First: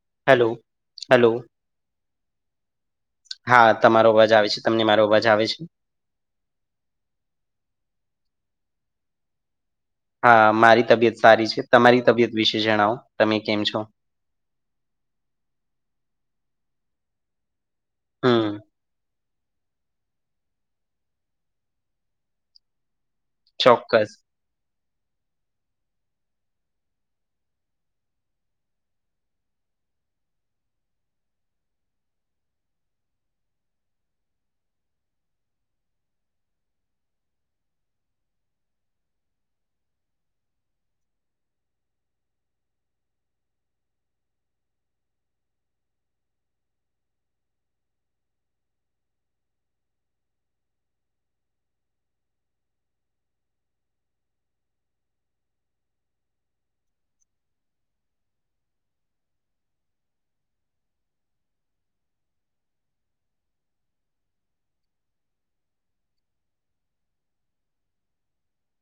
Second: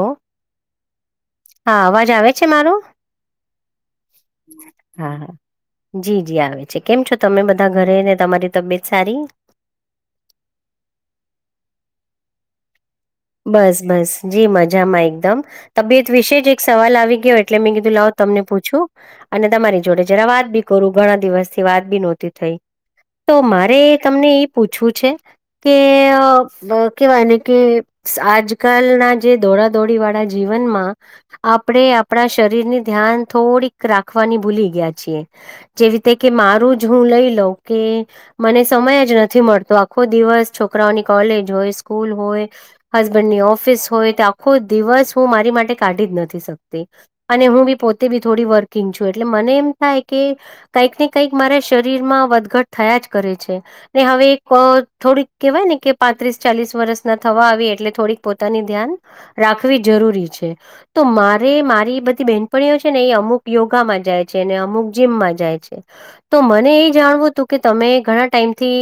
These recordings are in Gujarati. લો હાલો, હાલો. હા અવાજ આવે છે મારો? હા તમારો અવાજ આવે છે. તમને મારો હા અવાજ હા આવે છે? જી જી આવે છે. કેમ છો તમે બધા ઘરે ને તમારી તબિયત સારી? હા મારી તબિયત સારી છે, તમારી તબિયત વિશે જણાવો? તમે કેમ છો બસ બસ જી મજામાં એકદમ તબિયત વિશે જ એક સવાલ આવી ગયો એટલે મેં કીધું લાવ તમને હમ પૂછું. અને તમારી જોડે જરા વાત બી કરું ઘણા દિવસ થી વાત બી નહોતી થઈ. તો મારે ચોક્કસ તમને પૂછવું છે કે કેવાયને કે આજકાલના જે દોડાદોડી વાળા જીવનમાં આપણેે આપણા શરીરની ધ્યાન થોડીક રાખવાની ભૂલી ગયા છીએ. જેવી રીતે કે મારું જ હું લઈ લઉં કે મને સમય જ નથી મળતો આખો દિવસ છોકરાઓની કોલેજ હોય, સ્કૂલ હોય. હસબન્ડની ઓફિસ હોય તો આખો દિવસ હું મારી માટે કાઢી જ નથી શકતી. અને હું બી પોતે બી થોડી વર્કિંગ છું એટલે મને એમ થાય કે કંઈક ને કઈક મારા શરીર માં વધઘટ થયા જ કરે છે. ને હવે એક થોડીક કેવાય ને કે પાંત્રીસ ચાલીસ વર્ષ ના થવા આવીએ એટલે થોડીક પોતાની ધ્યાન રાખવી જરૂરી છે. તો મારે મારી બધી બેહેનપણીઓ છે ને એ અમુક યોગામાં જાય છે અને અમુક જીમમાં જાય છે. તો મને એ જાણવું હતું કે તમે ઘણા ટાઈમથી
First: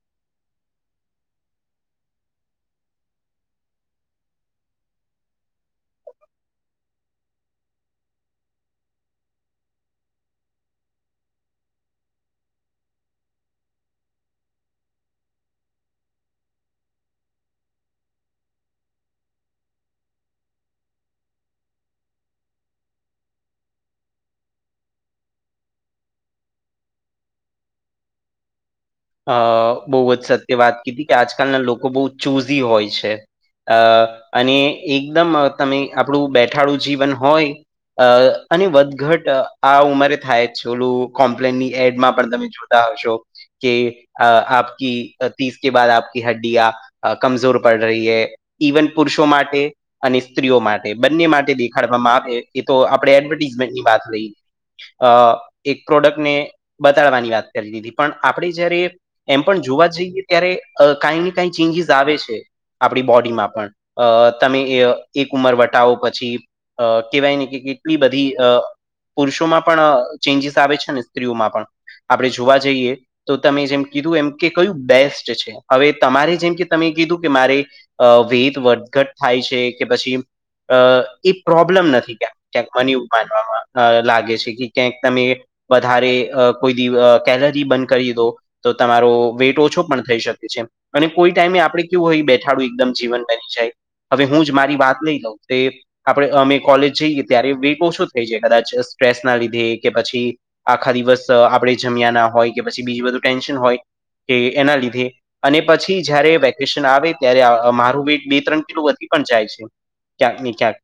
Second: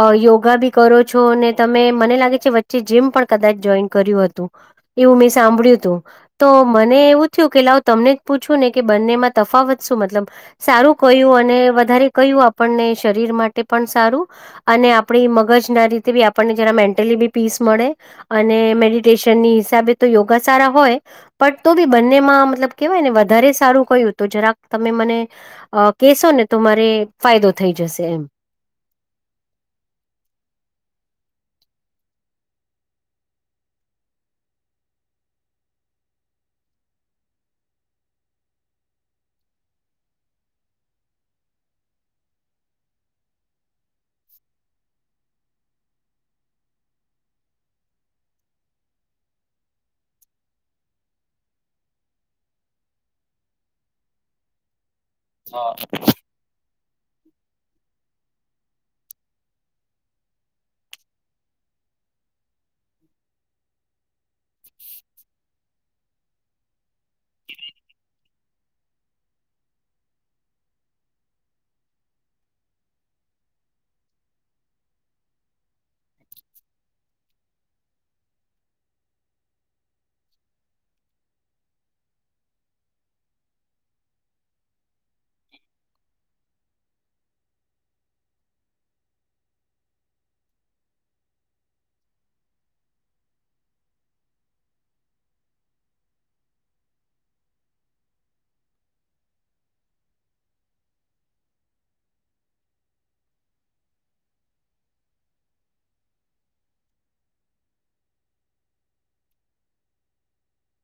અ યોગા બી કરો છો અને તમે મને લાગે છે વચ્ચે જીમ પણ કદાચ જોઈન કર્યું હતું. એવું મેં સાંભળ્યું હતું. તો મને એવું થયું કેટ લું તમને જ પૂછવું ને કે બંનેમાં તફાવત શું મતલબ સારું કહ્યું અને વધારે કહ્યું આપણને શરીર માટે પણ સારું અને આપણી મગજ ના રીતે બી આપણને જરા મેન્ટલી બી પીસ મળે. અને મેડિટેશનની હિસાબે તો યોગા સારા હોય. પટ તો બી બંનેમાં મતલબ કેહેવાય ને વધારે સારું કહ્યું તો જરાક તમે મને અ કેસો ને તોરે ફાયદો થઈ જશે એમ. અ બહુ જ સત્ય વાત કીધી કે આજકાલના લોકો બહુ ચુઝી હોય છે. અ અને એકદમ તમે આપણું બેઠાડું જીવન હોય અ અને વધઘટ આ ઉંમરે થાય જ ઓોલું કોમ્પ્લેન ની એડમાં પણ તમે જો આવશો કે આપકી તીસ કે બા આપકી હડ્ડિયા કમજોર પડ રહી હૈ ઇવન પુરુષો માટે અને સ્ત્રીઓ માટે બંને માટે દેખાડવામાં આવે એ તો આપણે એડવર્ટીઝમેન્ટની વાત લઈ અ એક પ્રોડક્ટ ને બતાડવાની વાત કરી દીધી પણ આપણે જયારે એમ પણ જોવા જઈએ ત્યારે કઈ ને કઈ ચેન્જીસ આવે છે આપણી બોડીમાં પણ અ તમે એક ઉમર વટાવો પછી પછી કેવાય નને કે કેટલી બધી અ પુરુષોમાં પણ ચેન્જીસ આવે છે ને સ્ત્રીઓમાં પણ આપણે જોવા જઈએ તો તમે જેમ કીધું એમ કે કયું બેસ્ટ છે હવે તમારે જેમ કે તમે કીધું કે મારે અ વેધ વધઘટ થાય છે કે પછી અ એ પ્રોબ્લેમ નથી ક ક્યાંક મને એવું માનવામાં લાગે છે કે ક્યાંક તમે વધારે કોઈ દ કેલરી બન કરી દો તો તમારો વેટ ઓછો પણ થઈ શકે છે અને કોઈ ટાઈમે આપડે કેવું હોય બેઠાડું એકદમ જીવન બની જાય હવે હું જ મારી વાત નહીં લઉં તે આપણે અમે કોલેજ જઈએ ત્યારે વેગો શું થઈ જાય કદાચ સ્ટ્રેસ ના લીધે કે પછી આખા દિવસ આપણે જમ્યા ના હોય કે પછી બીજીું બધું ટેન્શન હોય કે એના લીધે અને પછી જારે વેકેશન આવે ત્યારે મારું વેટ બે ત્રણ કિલો વધી પણ જાય છે ક્યાંક ને ક્યાંક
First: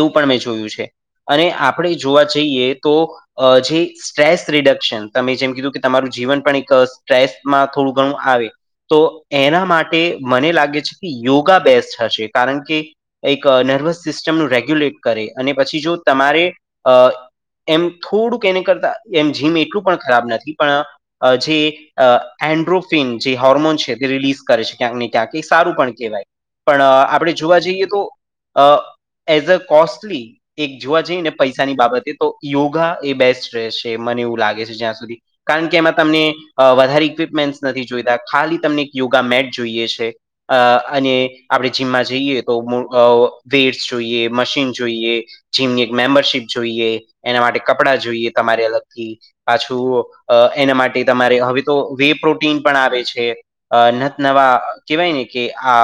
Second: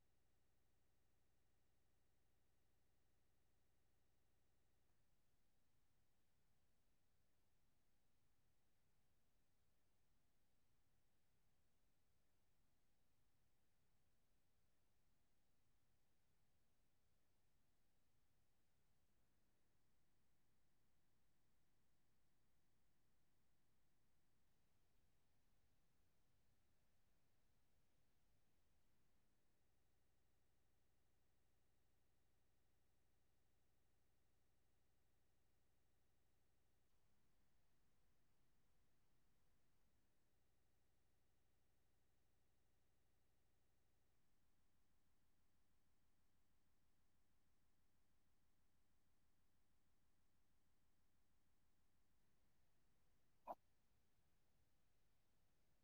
એવું પણ મેં જોયું છે અને આપણે જોવા જઈએ તો જે સ્ટ્રેસ રિડક્શન તમે જેમ કીું કે તમારું જીવન પણ એક સ્ટ્રેસમાં થોડું ઘણું આવે તો એના માટે મને લાગે છે કે યોગા બેસ્ટ હશે કારણ કે એક નર્વસ સિસ્ટમનું રેગ્યુલેટ કરે અને પછી જો તમારે અ એમ થોડુંક એને કરતા એમ જીમ એટલું પણ ખરાબ નથી પણ જે એન્ડ્રોફિન જે હોર્મોન છે તે રિલીઝ કરે છે ક્યાંક ને ક્યાંક એ સારું પણ કહેવાય પણ આપણે જોવા જઈએ તો એઝ અ કોસ્ટલી એક જોવા જઈ ને પૈસાની બાબતે તો યોગા એ બેસ્ટ રહેશે મને એવું લાગે છે જ્યાં સુધી કારણ કે એમાં તમને વધારે ઇક્વિપમેન્ટસ નથી જોઈતા ખાલી તમને યોગા મેટ જોઈએ છે અ અને આપણે જીમમાં જઈએ તો વેડસ જોઈએ મશીન જોઈએ જીમની એક મેમ્બરશીપ જોઈએ એના માટે કપડા જોઈએ તમારી અલગથી પાછું એના માટે તમારે હવે તો વે પ્રોટીન પણ આવે છે નવા કહેવાય ને કે આ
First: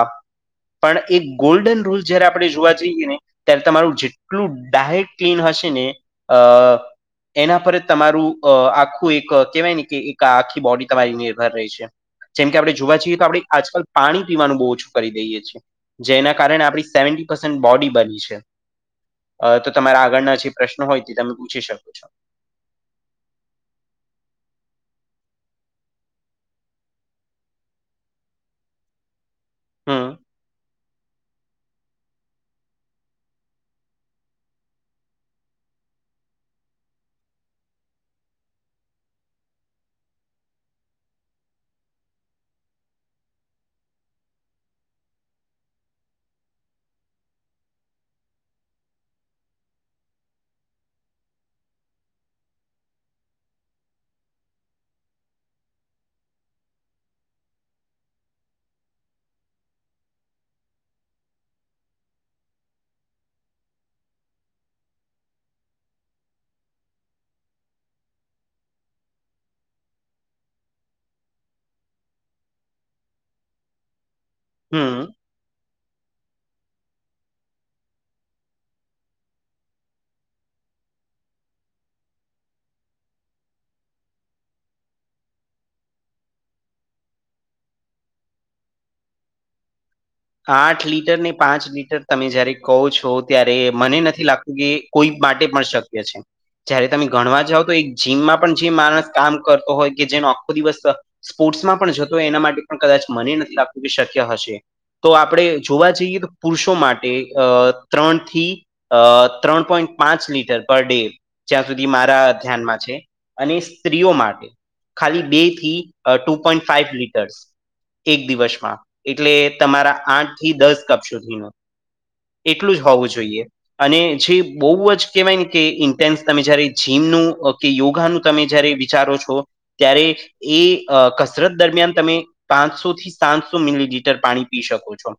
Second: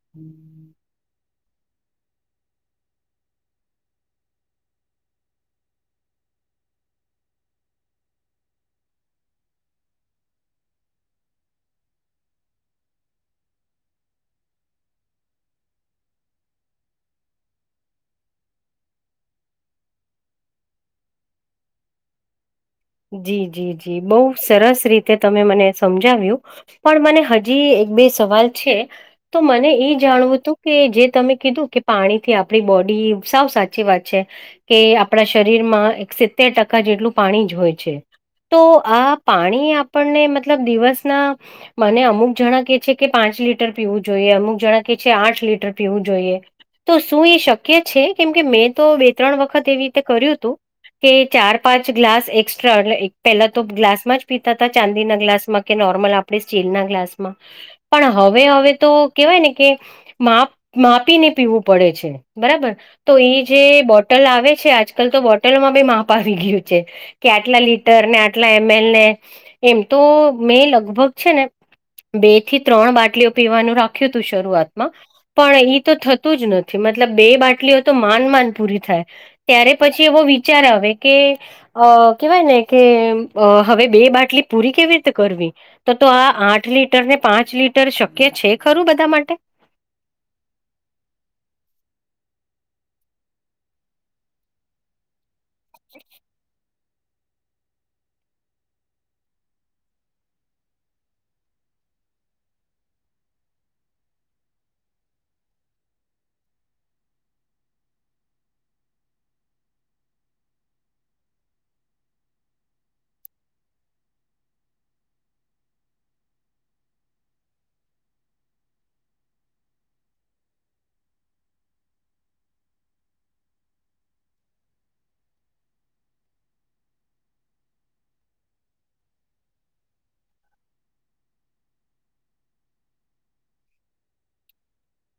પણ એક ગોલ્ડન રૂલ જય્યારે આપણે જોવા જઈએ ને ત્યારે તમારું જેટલું ડાયટ ક્લીન હશે ને અ એના પર જ તમારું અ આખું આખું એક કેહેવાય ને કે એક આખી બોડી તમારી નિર્ભર રહી છે જેમ કે આપણે જોવા છીએ તો આપણે આજકાલ પાણી પીવાનું બહુ ઓછું કરી દઈએ છીએ જેના કારણે આપણી સેવન્ટી પર્સેન્ટ બોડી બની છે તો તમારા આગળના જે પ્રશ્નો હોય તે તમે પૂછી શકો છો જી જી જી બહુ સરસ રીતે તમે મને સમજાવ્યું પણ મને હજી એક બે સવાલ છે તો મને એ હમ જાણવું તું કે જે તમે કીધું કે પાણી થી આપડી બોડી સાવ સાચી વાત છે. કે આપણા શરીર માં એક સિત્તેર ટકા જેટલું પાણી જ હોય. છે. તો આ પાણી આપણને મતલબ દિવસના મને અમુક જણા કે છે કે પાંચ લીટર પીવું જોઈએ, અમુક જણા કે છે આઠ લીટર પીવું જોઈએ. તો શું એ શક્ય છે કેમ કે મેં તો બે ત્રણ વખત એવી રીતે કર્યું હતું કે ચાર પાંચ ગ્લાસ એક પેલા તો ગ્લાસમાં જ પીતા હતા ચાંદીના ગ્લાસમાં કે નોર્મલ આપણે સ્ટીલના ગ્લાસમાં પણ હવે હવે તો કેહેવાય ને કે માપ માપીને પીવું પડે છે બરાબર તો એ જે બોટલ આવે છે આજકાલ તો બોટલમાં બે માપ આવી ગયું છે કે આટલા લીટર ને આટલા એમ એલ ને એમ તો મેં લગભગ છે ને બે થી ત્રણ બાટલીઓ પીવાનું રાખ્યું તું હમ. શરૂઆતમાં. પણ એઈ તો થતું જ નથી મતલબ બે બાટલીઓ તો માડ માડ પૂરી થાય. ત્યારે પછી એવો વિચાર આવે કે અ કેવાય ને કે અ હવે બે બાટલી પૂરી કેવી રીતે કરવી. તો તો આ આઠ લીટર ને પાંચ લીટર શક્ય છે ખરું બધા માટે. આઠ લીટર ને પાંચ લીટર તમે જયારે કવ છો ત્યારે મને નથી લાગતું કે કોઈ માટે માં શકય છે. જયારે તમે ગણવા જાઓ તો એક જીમમાં પણ જે માણસ કામ કરતો હોય કે જેનો આખો દિવસ સ્પોર્ટ્સમાં પણ જતો હશે એના માટે પણ કદાચ મને નથી લાગતું કે શક્ય હશે. તો આપણે જોવા જઈએ તો પુરુષો માટે અ ત્રણ થી અ ત્રણ પોઈન્ટ પાંચ લીટર પર ડે જ્યાં સુધી મારા ધ્યાનમાં છે. અને સ્ત્રીઓ માટે ખાલી બે થી અ ટુ પોઈન્ટ ફાઈવ લીટર્સ. એક દિવસમાં એટલે તમારા આઠ થી દસ કપ સુધીનો. એટલું જ હોવું જોઈએ. અને જે બોવ જ કેહવાય ને કે ઇન્ટેન્સ તમે જયારે જીમનું કે યોગાનું તમે જયારે વિચારો છો ત્યારે એ અ કસરત દરમિયાન તમે પાંચસો થી સાતસો મિલીલીટર પાણી પી શકો છો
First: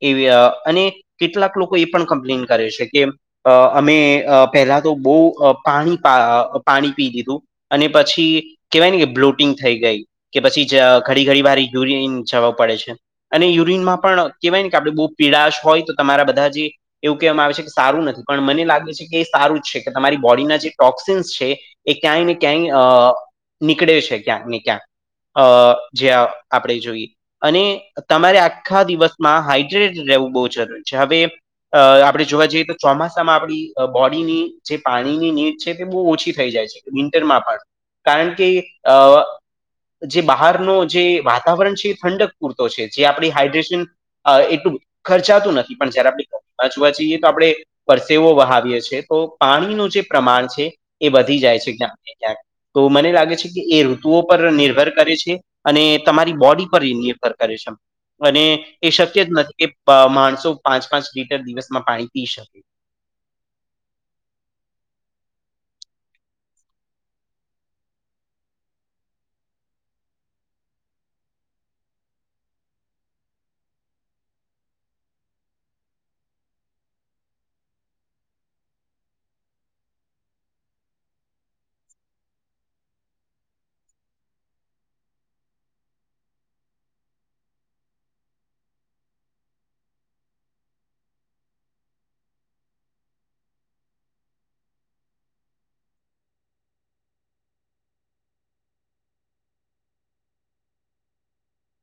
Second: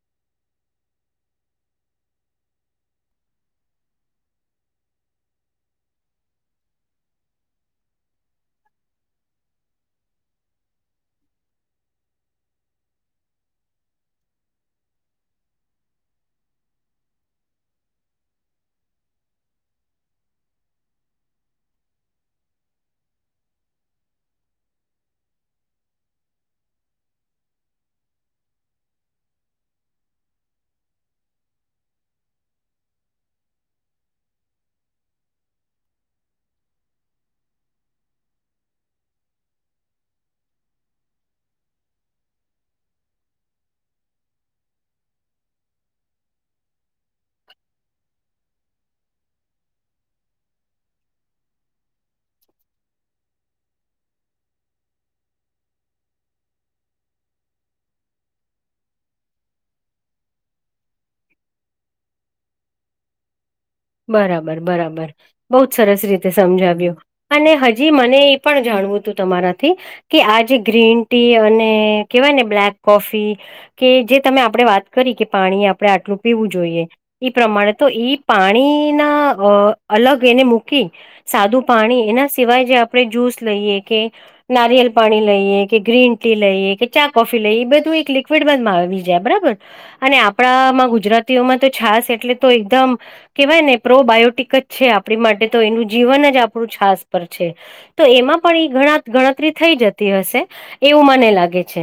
એવી અને કેટલાક લોકો એ પણ કમ્પ્લેન કરે છે કે અ અમે અ પહેલા તો બો પાણી પાણી પાણી પી લીધું. અને પછી કેવાય ને કે બ્લોટિંગ થઈ ગઈ. કે પછી જ ઘડી ઘડી વાર યુરિન જવા પડે છે અને યુરિન યુરિન માં પણ કહેવાય ને કે આપણે બો પીડાશ હોય તો તમારા બધા જે એવું કહેવામાં આવે છે કે સારું નથી પણ મને લાગે છે કે એ સારું જ છે કે તમારી બોડીના જે ટોક્સિન્સ છે એ ક્યાંય ને ક્યાંય અ નીકળે છે ક્યાંક ને ક્યાંક. અ જ્યા આપણે જોઈએ અને તમારે આ આખા દિવસમાં હાઈડ્રેટેડ રહેવું બો જરૂરી છે. હવે અ આપણે જોવા જઈએ તો ચોમાસામાં આપણી બોડીની જે પાણીની નીડ છે તે બો ઓછી થઈ જાય છે. વિન્ટરમાં પણ કારણ કે અ જે બહારનો જે વાતાવરણ છે એ ઠંડક પૂરતો છે. જે આપણી હાઈડ્રેશન અ એટલું ખર્ચાતું નથી પણ જયારે આપણી આજુ બાજુ જોવા જઈએ તો આપણે પરસેવો વહાવયે છે તો પાણીનું જે પ્રમાણ છે એ વધી જાય છે ક્યાંક ને ક્યાંક. તો મને લાગે છે કે એ ઋતુઓ પર નિર્ભર કરે છે. અને તમારી બોડી પર એ નિર્ભર કરે છે એમ. અને એ શક્ય જ નથી કે અ માણસો પાંચ પાંચ લીટર દિવસમાં પાણી પી શકે. બરાબર બરાબર બો જ સરસ રીતે સમજાવ્યું. અને હજી મને એ પણ જાણવું તું તમારાથી કે આ જે ગ્રીન ટી અને કહેવાય ને કે બ્લેક કોફી કે જે તમે આપણે વાત કરી કે પાણી આપણે આટલું પીવું જોઈએ. એ પ્રમાણે તો એઈ પાણીના અ અલગ એને મૂકી સાદું પાણી એના સિવાય જે આપણે જ્યુસ લઈએ કે નારિયેલ પાણી લઈએ કે ગ્રીન ટી લઈએ કે ચા કોફી લઈએ બધું એક લિક્વિડ માં આવી જાય બરાબર ને અને આપણામાં ગુજરાતીઓમાં તો છાસ એટલે તો એકદમ કહેવાય ને પ્રો બાયોટિક જ છે આપણી માટે તો એનું જીવન જ આપણું છાસ પર છે. તો એમાં પણ એ ઘણા ગણતરી થઈ જતી હશે એવું મને લાગે છે.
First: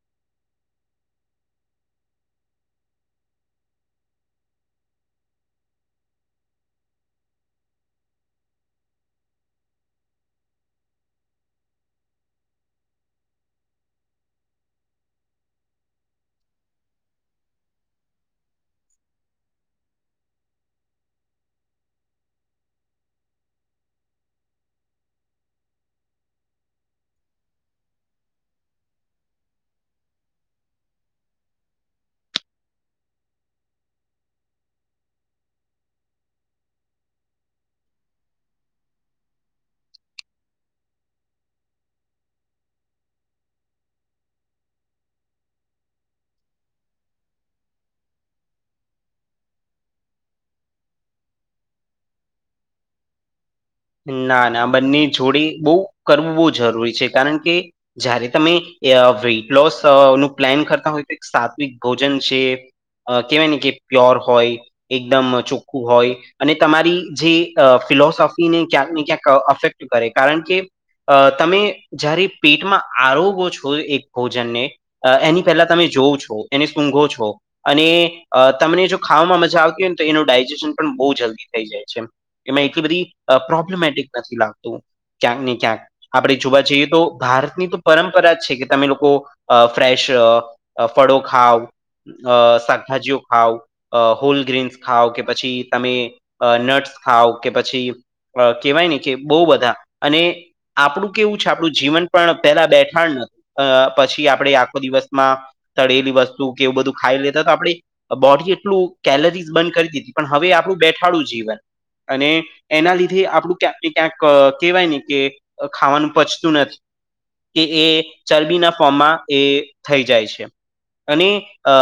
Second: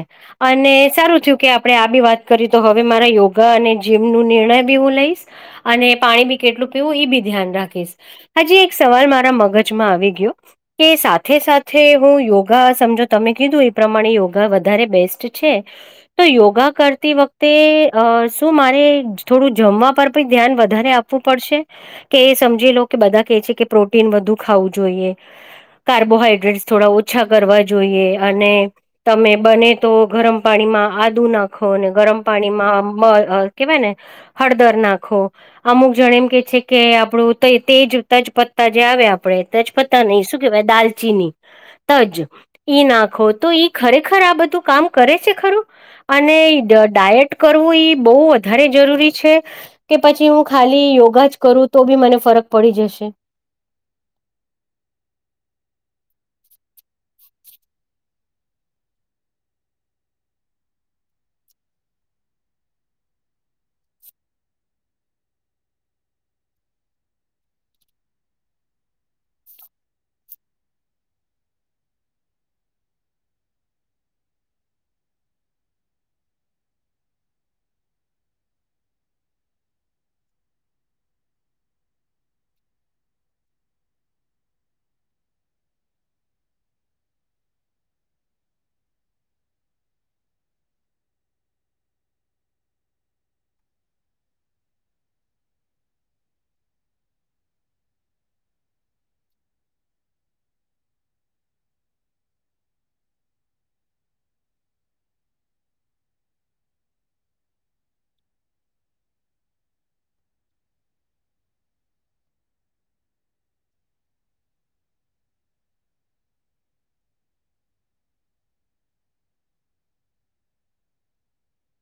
અને સારું થીયું કે આપણે આ બી વાત કરી તો હવે મારા યોગા અને જીમ નું નિર્ણય બી હું લઈશ. અને પાણી બી કેટલું પીવું ઈ બી ધ્યાન રાખીશ. હજી એક સવાલ મારા મગજમાં આવી ગયો. કે સાથે સાથે હું યોગા સમજો તમે કીધું ઈ પ્રમાણે યોગા વધારે બેસ્ટ છે. તો યોગા કરતી વખતે અ શું મારે થોડું જમવા પર પણ ધ્યાન વધારે આ પવું પડશે કે સમજી લો કે બધા કે છે કે પ્રોટીન વધુ ખાવું જોઈએ. કાર્બોહાઈડ્રેટસ થોડા ઓછા કરવા જોઈએ અને તમે બને તો ગરમ પાણીમાં આદુ નાખો ને ગરમ પાણીમાં [unintelligible] કેવાય ને હળદર નાખો. અમુક જણે એમ કે છે કે આપણું તેજ તજપત્તા જે આવે આપડે તજપતા નહી શું કેવાય દાલચીની તજ ઈ નાખો તો ઈ ખરેખર આ બધું કામ કરે છે ખરું અને ડાયટ કરવું બહુ વધારે જરૂરી છે કે પછી હું ખાલી યોગા જ કરું તો બી મને ફરક પડી જશે. ના ના બંની જોડી બુક કરવું બહુ જરૂરી છે કારણ કે જ્યારે તમે અ વેઇટ લોસ નું પ્લાન કરતા હોય તો એક સાત્વિક ભોજન છે અ કેવાય ને કે પ્યોર હોય એકદમ ચોખ્ખું હોય અને તમારી જે ફિલોસોફી ને ક્યાંક ને ક્યાંક અફેક્ટ કરે કારણ કે અ તમે જ્યારે પેટમાં આરોગો છો એક ભોજનને અ એની પહેલા તમે જોવં છો એને સૂંઘો છો અને તમને જો ખાવામાં મજા આવતી હોય ને તો એનું ડાયજેશન પણ બો જલ્દી થઈ જાય છે. એમાં એટલી બધી પ્રોબ્લેમેટિક નથી લાગતું ક્યાંક ને ક્યાંક આપણે જોવા જઈએ તો ભારતની તો પરંપરા જ છે કે તમે લોકો ફ્રેશ અ ફળો ખાાવ અ શાકભાજીઓ ખાાવ અ હોલગ્રીન્સ ખાાવ કે પછી તમે નટ્સ ખાઓ કે પછી અ કેવાય ને કે બો બધા અને આપણું કેવું છે આપણું જીવન પણ પેલા બેઠાણ અ પછી આપડે આખો દિવસમાં તળેલી વસ્તુ કેવું બધું ખાઈ લીધું તો આપણે બોડી એટલું કેલરીઝ બન કરી દીધી પણ હવે આપણું બેઠાડું જીવન અને એના લીધે થી આપડું ક્યાંક ને ક્યાંક કહેવાય ને કે ખાવાનું પચતું નથી. કે એ ચરબીના ફોર્મમાં એ થઈ જાય છે. અને અ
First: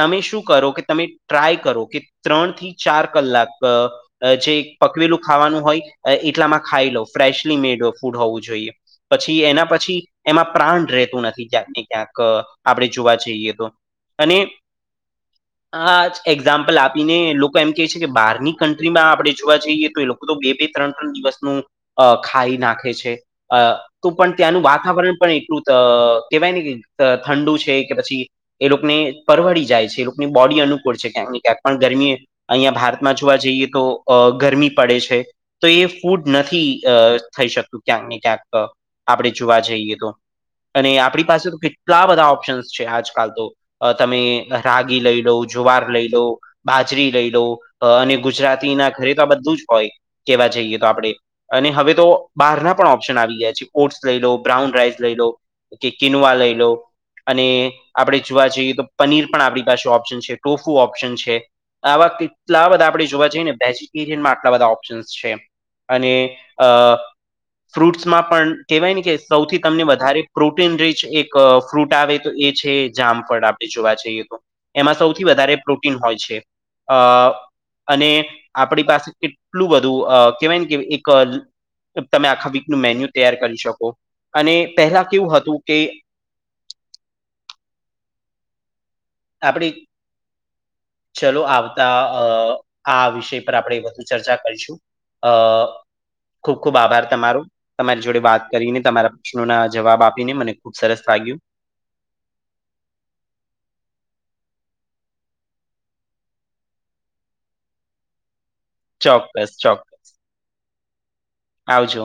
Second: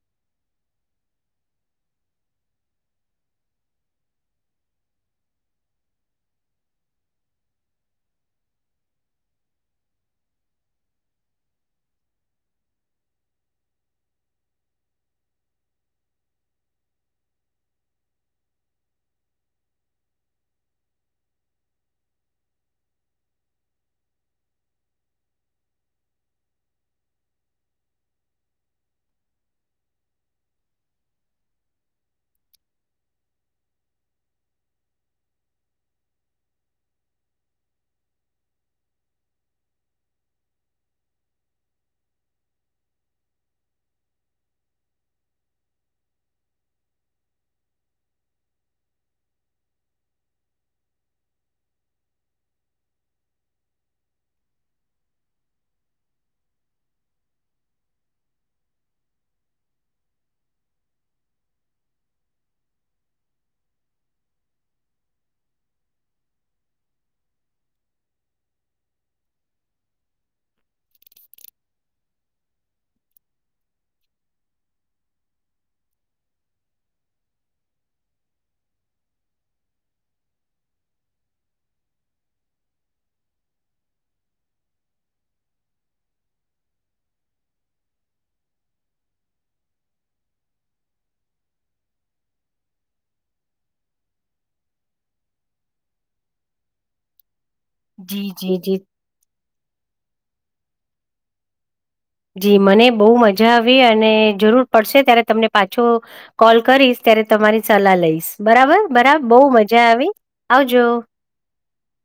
તમે શું કરો કે તમે ટ્રાય કરો કે ત્રણ થી ચાર કલાક જે પકવેલું ખાવાનું હોય એટલામાં ખાઈ લો ફ્રેશલી મેડ ફૂડ હોવું જોઈએ. પછી એના પછી એમાં પ્રાણ રહેતું નથી ક્યાંક ને ક્યાંક આપણે જોવા જઈએ તો અને હ એક્ઝામ્પલ આપીને લોકો એમ કે છે કે બહારની કન્ટ્રીમાં આપણે જોવા જઈએ તો એ લોકો તો બે બે ત્રણ ત્રણ દિવસનું ખાઈ નાખે છે અ તો પણ ત્યાંનું વાતાવરણ પણ એટલું અ કેવાય ને કે ઠંડુ છે કે પછી એ લોકોને પરવડી જાય છે એ લોકોની બોડી અનુકૂળ છે ક્યાંક ને ક્યાંક પણ ગરમી અહિયાં ભારતમાં જોવા જઈએ તો અ ગરમી પડે છે તો એ ફૂડ નથી થઈ શકતું ક્યાંક ને ક્યાંક આપણે જોવા જઈએ તો અને આપણી પાસે તો કેટલા બધા ઓપ્શન્સ છે આજકાલ તો અ તમે રાગી લઈ લો જુવાર લઈ લો બાજરી લઈ લો અને ગુજરાતી ના ઘરે તો બધું જ હોય કેવા જઈએ તો આપણે અને હવે તો બહારના પણ ઓપ્શન આવી ગયા છે ઓટ્સ લઈ લો બ્રાઉન રાઈસ લઈ લો કે કેનવા લઈ લો અને આપણે જોવા જઈએ તો પનીર પણ આપણી પાસે ઓપ્શન છે ટોફુ ઓપ્શન છે આવા કેટલા બધા આપડે જોવા જઈએ ને વેજીિટેરિયન મા આ બધા ઓપ્શન્સ છે અને અ ફ્રૂટ્સમાં પણ કહેવાય ને કે સૌથી તમને વધારે પ્રોટીન રીચ એક ફ્રૂટ આવે તો એ છે જામફળ આપણે જોવા જઈએ તો એમાં સૌથી વધારે પ્રોટીન હોય છે અ અને આપણી પાસે એટલું બધું અ કહેવાય ને કે એક તમે આખા વીક નું મેન્યુ તૈયાર કરી શકો અને પહેલા કેવું હતું કે આપડી ચલો આવતા આ વિષય પર આપણે વધુ ચર્ચા કરીશું અ ખુબ ખુબ આભાર તમારો તમારી જોડે જી વાત જી જી કરીને તમારા પ્રશ્નો ના જવાબ આપીને મને ખુબ સરસ લાગ્યું. જી મને બહુ મજા આવી અને જરૂર પડશે ત્યારે તમને પાછો. કોલ કરીશ ત્યારે તમારી સલાહ લઈશ બરાબર બરાબર બહુ ચોક્કસ, ચોક્કસ. મજા આવી આવજો આવજો